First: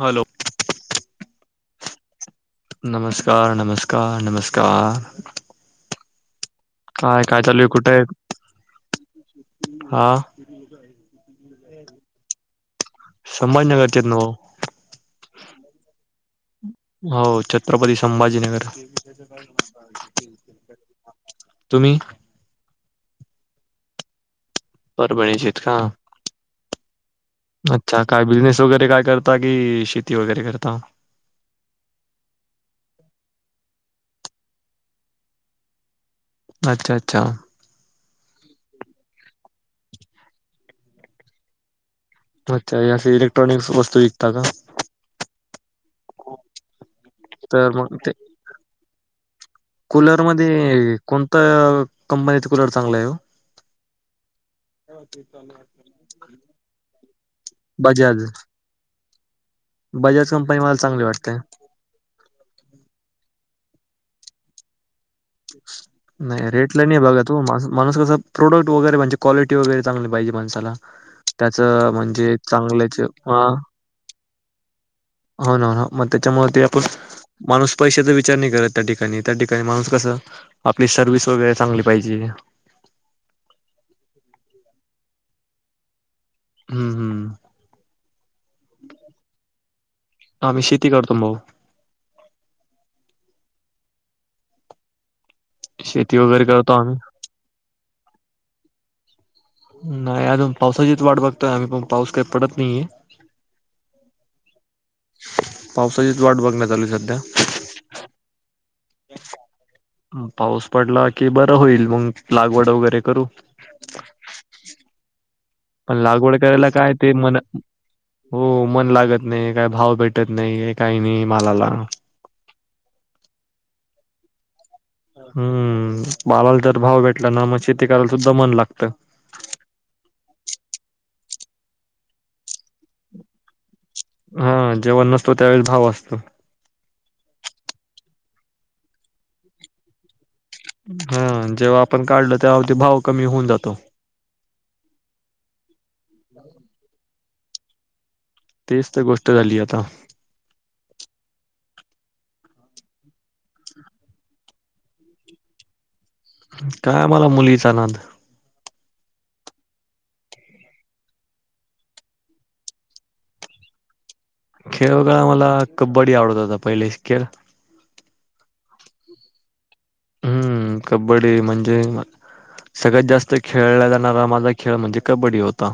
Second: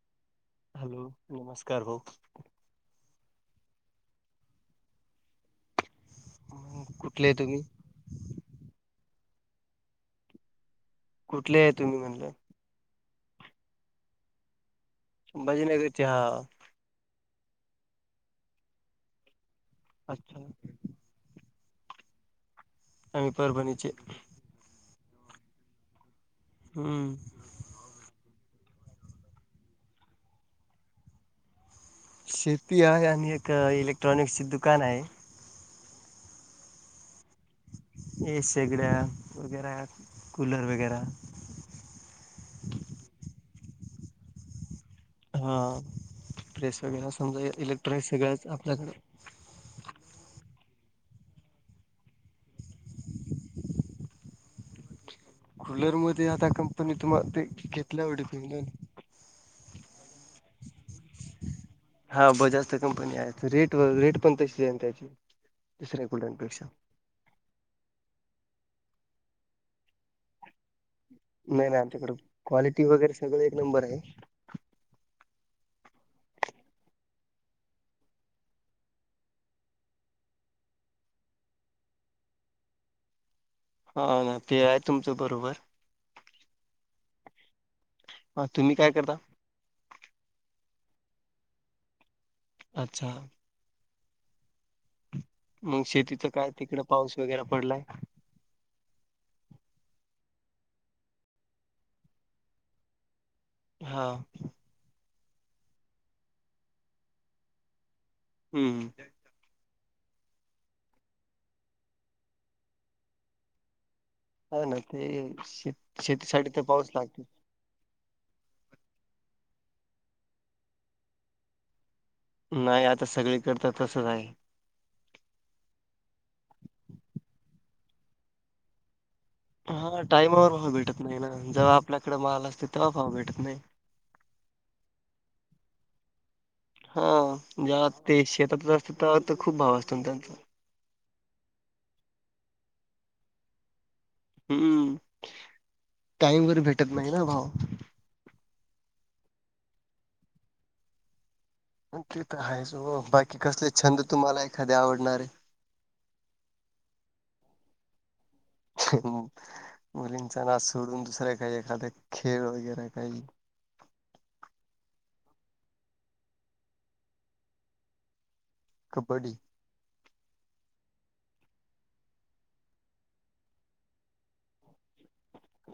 Hello. Hello नमस्कार भाऊ. नमस्कार नमस्कार नमस्कार. काय कुठले काय तुम्ही चालू आहे कुठे आहे? हा. कुठले आहे तुम्ही म्हणलं? संभाजीनगरतचेत न ओ. संभाजीनगरचे हा. हो. छत्रपती संभाजीनगर. अच्छा. तुम्ही? आम्ही पर परभणीचे. परभणीचेत का? हम्म. अच्छा. काय बिझनेस वगैरे काय करता की शेती वगैरे करता? शेती आहे आणि एक इलेक्ट्रॉनिक ची दुकान आहे. अच्छा अच्छा. ये सेगड्या वगैर कूलर वगैरा. अच्छा. या असे इलेक्ट्रॉनिक् वस्तू विकत का. हा. प्रेस वगैरे समजा तर मग इलेक्ट्रॉनिक ते सगळच आपल्याकडे कूलर मध्ये कोणत कंपनीच कूलर चांगलाय ओ? अब. कुलरमध्ये आता कंपनी तुम्हाला ते घेतल्या बजाज आवड तुमला. बजाज कंपनी वा हा. बजाज जास्त कंपनी आहे रेट व रेट पण तशी आहे त्याची. दुसऱ्या नाही कुलरपेक्षा रेटला नाही बघा तू मा माणूस कस प्रोडक्ट वगैरे म्हणजे क्वालिट वगैरे चांगली पाहिजे माणसाला. नाही ना त्याचं आमच्याकडे म्हणजे क्वालिटी चांगलंच वगैरे सगळं अ एक नंबर आहे होन हो. मग त्याच्यामुळे ते आपण माणूस पैशाचा विचार नाही करत, त्या ठिकाणी त्या ठिकाणी माणूस कसा आपली सर्विस वगैरे चांगली पाहिजे. हा ना ते आहे तुमचं बरोबर. हम्म हम्म ह तुम्ही काय करता कती करतो भाऊ अच्छा मग शेती शेतीच वगैरे काय करतो तिकडं आम्ही पाऊस वगैरे पडलाय नाही अजून पावसाचीच वाट बघतोय आम्ही पण पाऊस काही पडत नाहीये हा पावसाचीच वाट बघण चालुय सध्या हम्म पाऊस पडला की बरं होईल मग लागवड वगैरे करू ह ना ते श पण लागवड शेतीसाठी तर करायला पाऊस काय ते लागतो. मन हो मन लागत नाही काही भाव भेटत नाही काही नाही मालाला नाही आता सगळी करता तसच आहे हम्म मालाला तर भाव भेटला ना मग शेती करायला सुद्धा मन लागत हा टाईमावर भाव भेटत नाही ना जेव्हा आपल्याकडे माल असतय हा जेव्हा नसतो त्यावेळेला असतो हा ज्या ते शेतातच असत त्या खूप भाव असतो त्यांचा हा जेव्हा आपण काढल तेव्हाती भाव कमी होऊन जातो हम्म टाईमवर भेटत नाही ना भाव तेच तर गोष्ट झाली आता नकी तर आहेच हो बाकी कसले छंद तुम्हाला एखादे आवडणारे काय आमला मुलीचा नांद मुलींचा ना सोडून दुसरे काही एखाद्या खेळ वगैरे काही खेळगळा मला कबड्डी आवडत होता पहिले खेळ कबड्डी हम्म कबड्डी म्हणजे सगळ्यात जास्त खेळला जाणारा माझा खेळ म्हणजे कबड्डी होता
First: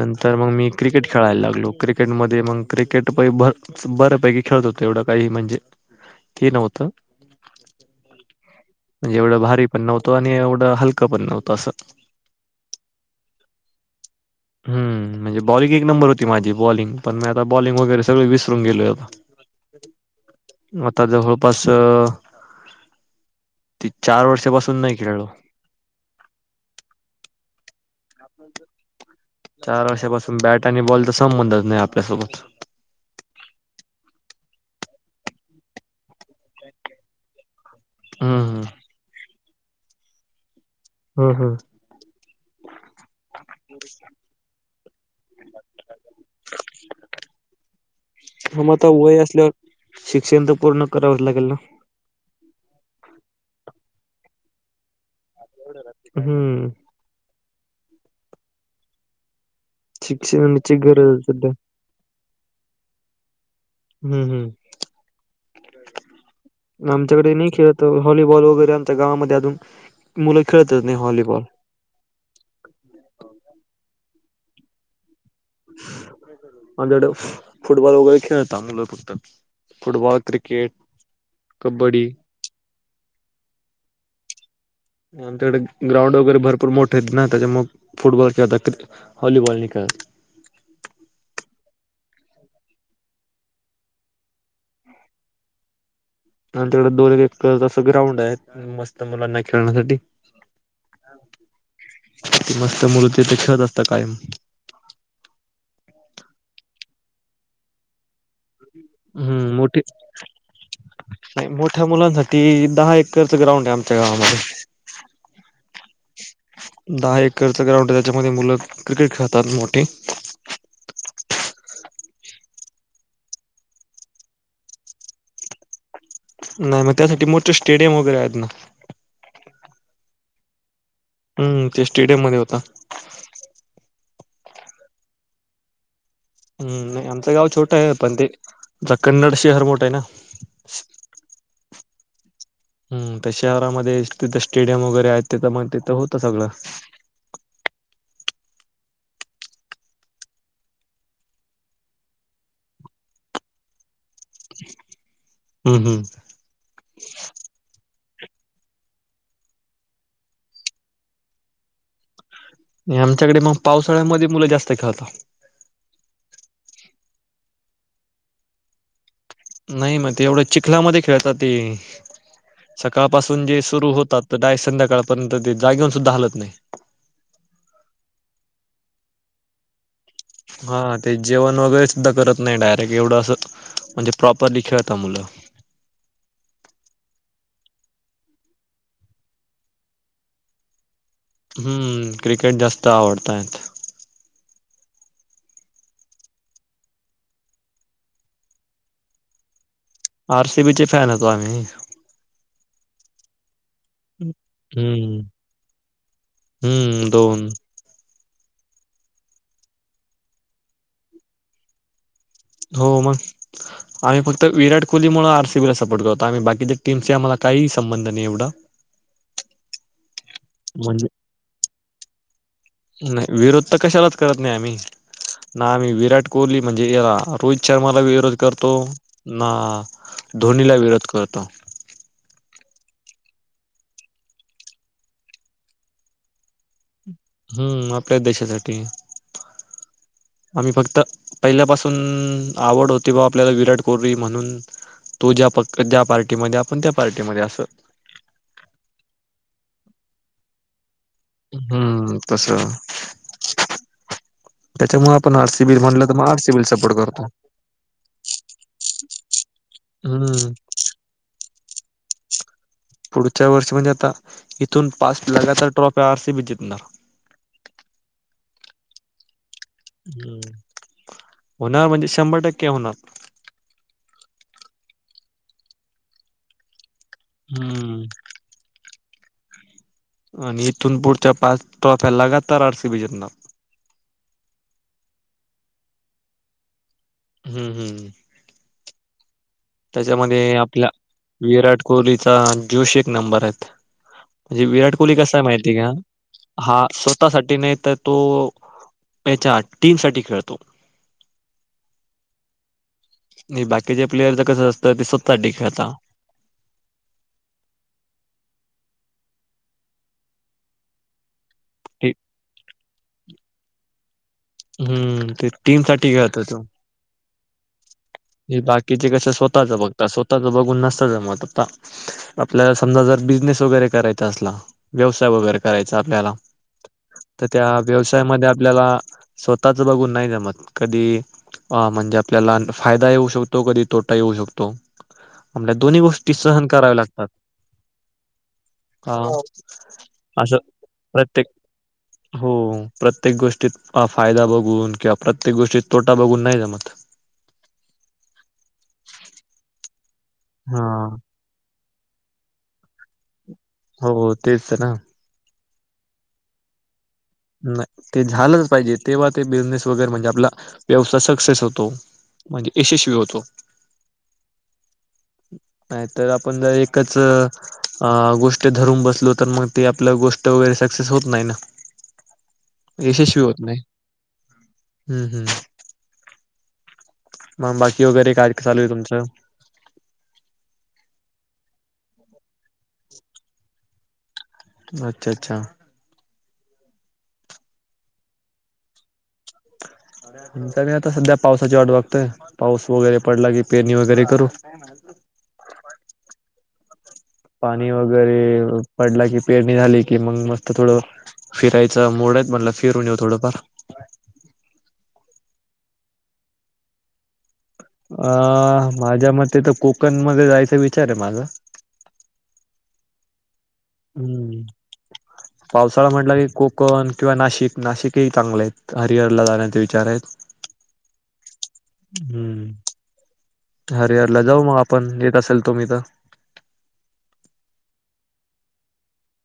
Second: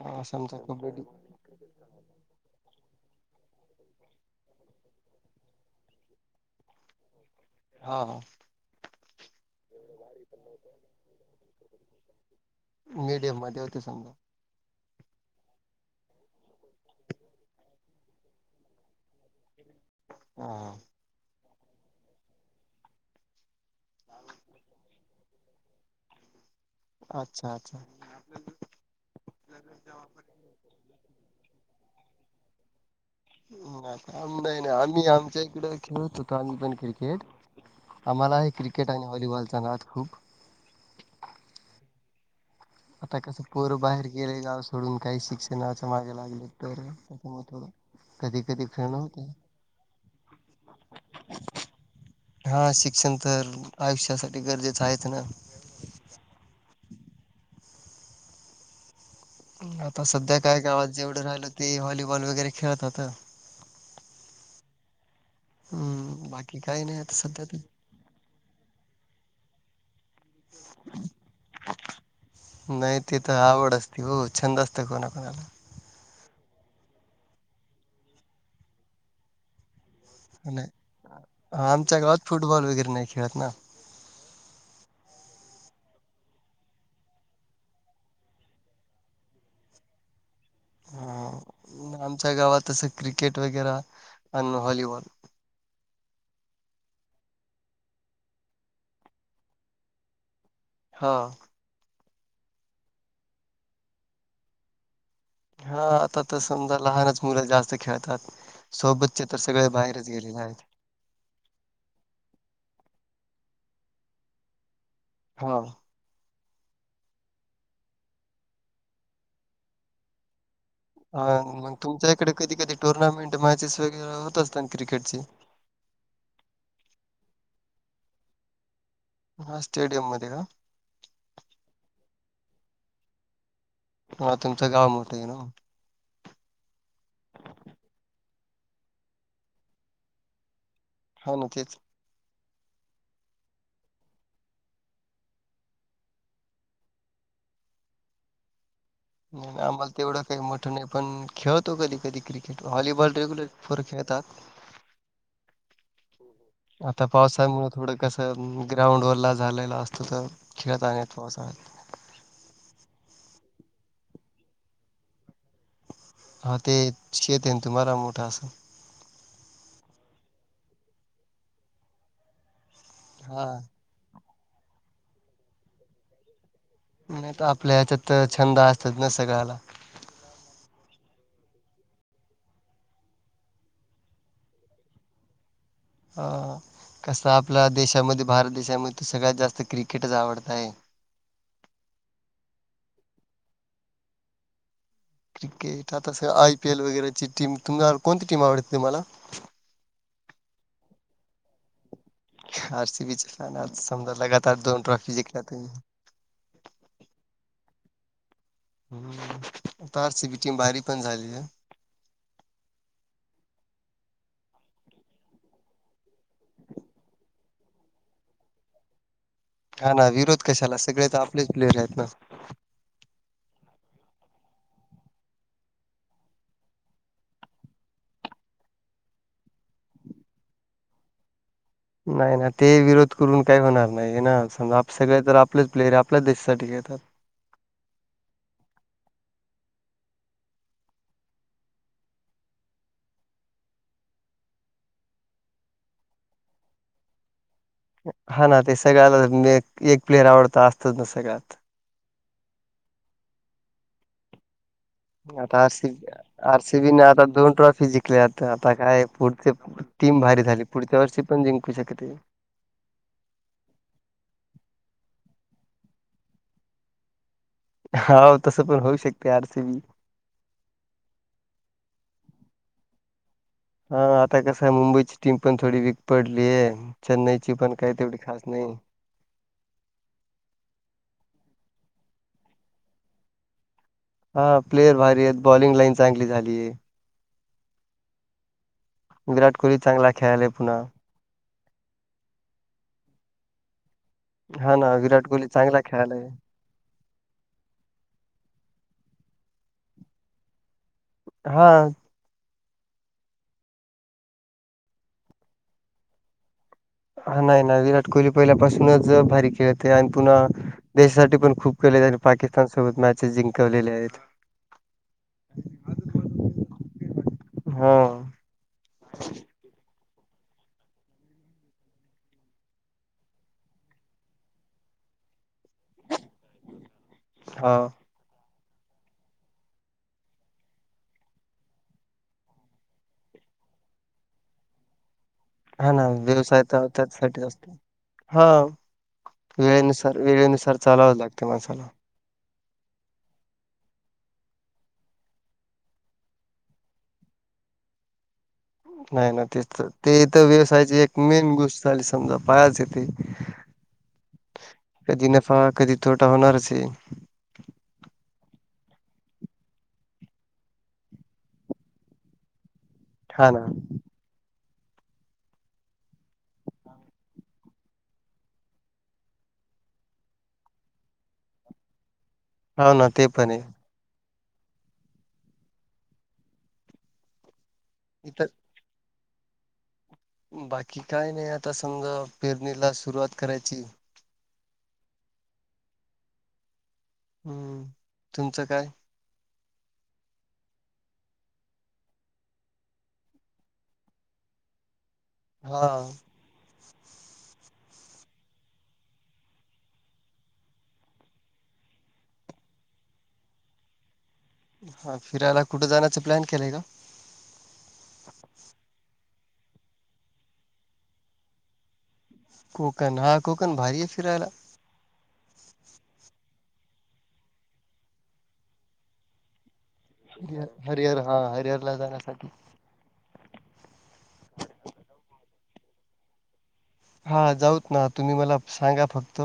हा नंतर मग समजा मी कबड्डी क्रिकेट खेळायला लागलो क्रिकेटमध्ये मग क्रिकेट बऱ्यापैकी खेळत होत एवढं काही म्हणजे ते नव्हतं हा म्हणजेवढं भ पण नत आणि एवढ हलकं पण नव्हत अस मीडियम मध्ये होते समजा हम्म म्हणजे बॉलिंग एक नंबर होती माझी बॉलिंग पण मी आता बॉलिंग वगैरे सगळ विसरून गेलो होतता हा आता ज जवळपास ती चार वर्षापासून नाही खेळलो अच्छा अच्छा चार वर्षापासून बॅट आणि बॉलचा संबंधच नाही आपल्यासोबत म नाही ना आम्ही आमच्या इकड खेळत होतो आम्ही पण क्रिकेट हं, आम्हाला हे हं. क्रिकेट आणि व्हॉलीबॉल चांगात खूप हम् हम् आता कसं पोरं बाहेर गेले गाव सोडून काही शिक्षणाच्या मागाला लागले तर त्यामुळे थोड कधी कधी खेळणवते शिक्षा हा शिक्षण तर आयुष्यासाठी गरजेच आहेत ना हम्म आता सध्या काय शिक्षणाची गावात गरज आहे जेवढं राहिल सध्या. ते व्हॉलीबॉल वगैरे खेळत होात हम्म हम्म हम्म बाकी काही आता आमच्याकडे सध्या नाही तर खेळत व्हॉलीबॉल वगैरे आमच्या गावामध्ये अजून मुलं खेळतच नाही व्हॉलीबॉल. नाही ते तर आवडस तीवऊ छंद असते कोणा कोणाला. [unintelligible] फुटबॉल वगैरे खेळत मुलं फक्त. फुटबॉल, आणि क्रिकेट, आमच्या कबड्डी गावात फुटबॉल वगैरे नाही खेळत ना. आमच्याकडे ग्राउंड वगैरे भरपूर मोठे आहेत ना त्याच्या मग फुटबॉल खेळतात व्हॉलीबॉल नि खेळत. [inaudible] अं, आमच्या गावात तसं क्रिकेट वगैर आणि व्हॉलीबॉल आणि तिकडे दोन एक त ग्राउंड आहे मस्त मुलांना खेळण्यासाठी हा त मस्त मुलं तीथे खेळत असत कायम. हा आता तर समजा लहानच मुलं जास्त खेळतात. सोबतचे तर हम्म सगळे मोठी बाहेरच गेलेले आहेत. मोठ्या मुलांसाठी दहा एकरच ग्राउंड आहे आमच्या गावामध्ये. हा. दहा एकरचा ग्राउंड आहे त्याच्यामध्ये मुलं क्रिकेट खेळतात मोठीे. हा मग तुमच्या इकडे कधी कधी टुर्नामेंट मॅचेस वगैरे होत असतात ना क्रिकेटची. नाही मग त्यासाठी मोठे स्टेडियम वगैरे आहेत ना. हा स्टेडियम मध्ये का? हम्म ते स्टेडियम मध्ये होता. हा तुमचं गाव मोठं आहे नवं. हम्म नाही आमचं गाव छोटं आहे पण ते आ कन्नड शहर मोठं आहे ना. हा ना तेच हम् ते शहरामध्ये तिथं स्टेडियम वगैरे आहेत तिथं मग तिथं होतं सगळं. [unintelligible] नाही आम्हाला तेवढं काही मोठं नाही पण खेळतो कधी कधी क्रिकेट व्हॉलीबॉल रेग्युलर पोर खेळ- तात. [unintelligible] हं हं आता पावसामुळ थोडं कस ग्राउंड ओला झालेला असतो तर खेळता नाय येत पावसाळ्यात. आमच्याकडे मग पावसाळ्यामध्ये मुलं जास्त खेळतात हा ते शेते न तुम्हाला मोठा अस नाही म ते एवढं चिखलामध्ये खेळतात ते, सकाळपासून हा जे सुरू होतात तर दाय संध्याकाळपर्यंत ते जागेऊन सुद्धा हलत नाही. नाही तर आपल्या ह्याच्यात छंद असतात ना सगळ्याला हा ते जेवण वगैरे सुद्धा करत नाही डायरेक्ट एवढं अस म्हणजे प्रॉपरली खेळता मुलं [unintelligible] हा कस आपल्या देशामध्ये भारत देशामध्ये सगळ्यात जास्त क्रिकेटच आवडत आहे. हम्म क्रिकेट जास्त आवडतायत. क्रिकेट आता स आयपीएल वगैरेची टीम तुम्हा कोणती टीम आवडते तुमाला आर सी बी चे फॅन होतो आम्ही आर सी बीचे फॅन आर सी समजा लगातार दोन ट्रॉफी हम्म जिंकल्या तुम्ही हम्म दोन हम्म आता आर सी बी टीम भारी पण झाली ना. हो मग आम्ही फक्त विराट कोहलीमुळे आर सी बीला सपोर्ट करतो, आम्ही बाकीच्या टीम्स आम्हाला. काही संबंध नाही एवढा हा ना विरोध कशाला म्हणजे सगळे तर आपलेच प्लेयर आहेत ना. नाही विरोध तर कशालाच करत नाही आम्ही ना आम्ही विराट कोहली म्हणजे हेला रोहित शर्माला विरोध करतो ना धोनीला विरोध करतो. नाही ना ते विरोध करून काही होणार नाही ना, समजा आप सगळे तर आपलेच प्लेयरेत आपल्याच देशासाठी खेळतात. हम्म आपल्याच देशासाठी आम्ही फक्त पहिल्यापासून आवड होती बा आपल्याला विराट कोहली म्हणून तो ज्या प ज्या पार्टीमध्ये आपण त्या पार्टीमध्ये असं. प्लेअर आवडता असतच ना सगळ्यात तसं त्याच्यामुळे आपण आर आता सी बी म्हणलं आरसीबी तर मग आर सी बी ला सपोर्ट करतो. तर आता काय पुढची टीम भारी हम्म झाली पुढच्या वर्षी पण जिंकू शकते. पुढच्या वर्षी म्हणजे आता इथून पाच लगातार ट्रॉफी आर सी बी च जितणार. हाव तस पण होऊ शकते. आर सी हम् होणार म्हणजे शंभर टक्के होणार. हा आता कस आहे मुंबईची टीम पण थोडी वीक पडलीय. चेन्नईची पण काही तेवढी हम्म खास नाही. आणि इथून पुढच्या पाच ट्रॉफ्या लगातार आर सी बी जितनार. हा प्लेयर भारी आहेत बॉलिंग लाईन चांगली झालीय. हम्म हम्म विराट कोहली चांगला खेळालाय पुन्हा. विराट कोहलीचा जोश एक नंबर आहेत. म्हणजे हा ना विराट कोहली कसा आहे माहितीय चांगला का, खेळालाय हा स्व स्ता साठी नाही तर तो त्याच्या टीम साठी खेळतो. हा नाही बाकीचे प्लेयर तर कस असतं ते स्वतासाठी खेळता. हा नाही नाही विराट कोहली पहिल्यापासूनच भारी खेळते आणि पुन्हा देशासाठी पण खूप केले ते आणि पाकिस्तान सोबत मॅचेस जिंकवलेले आहेत. हं, ते टीमसाठी खेळतो तो. हा. हे बाकीचे कस स्वतःच बघ स्वतःच बघून नसत ज मत आपल्याला समजा जर बिझनेस वगैरे करायचा असला व्यवसाय वगैरे करायचा आपल्याला तर त्या हा व्यवसायामध्ये आपल्याला स्वतःच बघून नाही जमत कधी म्हणजे आपल्याला फायदा येऊ शकतो कधी तोटा येऊ शकतो. आपल्या हा दोन्ही ना गोष्टी व्यवसाय सहन तर कराव्या लागतात. त्याचसाठीच असतो हा अ वेळेनुसार असं वेळेनुसार चालावंच लागते प्रत्येक मानसाला. हो प्रत्येक गोष्टीत फायदा बघून किंवा प्रत्येक गोष्टीत तोटा बघून नाही जमत. [inaudible] नाही ना तेच तर ते इथ हा व्यवसायाची एक मेन गोष्ट झाली समजा पायाच य तेे. हो हो तेच ना. कधी तोटा होणारच आहे. नाही. ते झालंच पाहिजे तेव्हा ते बिझनेस वगैरे म्हणजे आपला व्यवसाय सक्सेस होतो. म्हणजे यशस्वी होतो. हा ना [inaudible] नाही तर आपण जर एकच गोष्ट धरून बसलो तर मग ते आपल्या गोष्ट सक्सेस होत नाही ना. हो ना ते यशस्वी पण होत आहे. नाही. हम्म, हम्म. मग बाकी वगैरे इथ काय चालू आहे तुमचं? बाकी काय नाही आता समजा पेरणीला सुरुवात करायची. अच्छा अच्छा. हम्म तुमचं काय? आमचं काय आता सध्या पावसाची वाट बगतोय पाऊस वगैरे पडला की पेरणी वगैरे करू. हा. पाणी वगैरे पडला की पेरणी झाली की मग मस्त थोडं फिरायच मूड थ म्हट फिरून येऊ थोडंफार हा फिरायला कुठे जाण्याचा प्लॅन केलंय ग अं माझ्या मते तर कोकण मध्ये जायचा विचार आहे माझा कोकण हा कोकण भारी आहे फिरायला हम्म पावसाळा म्हटलं की कोकण किंवा नाशिक नाशिक हे चांगले आहेत हरिहरला जाण्या हरिर हरिहर हा हरिहर ला जाण्यासाठी अरे यारला जाऊ मग आपण येत असेल तो मी तर हा जाऊत ना तुम्ही मला सांगा फक्त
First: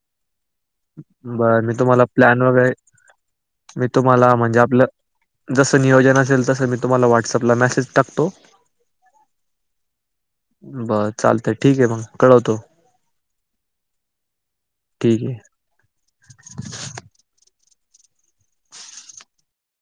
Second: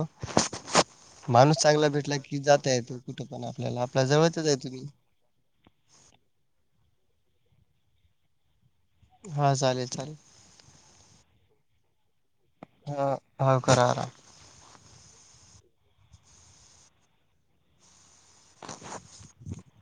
माणूस बरं मी चांगला तुम्हाला भेटला कि प्लॅन वगैरे जाता येतो कुठं पण आपल्याला मी आपल्या तुम्हाला जवळतच आहे म्हणजे तु आपलं मी जसं नियोजन असेल तसं मी तुम्हाला व्हॉट्सअपला मेसेज टाकतो हा चालेल चालेल बर चालतंय ठीक आहे मग कळवतो हा हा करा आराम. ठीक आहे [unintelligible]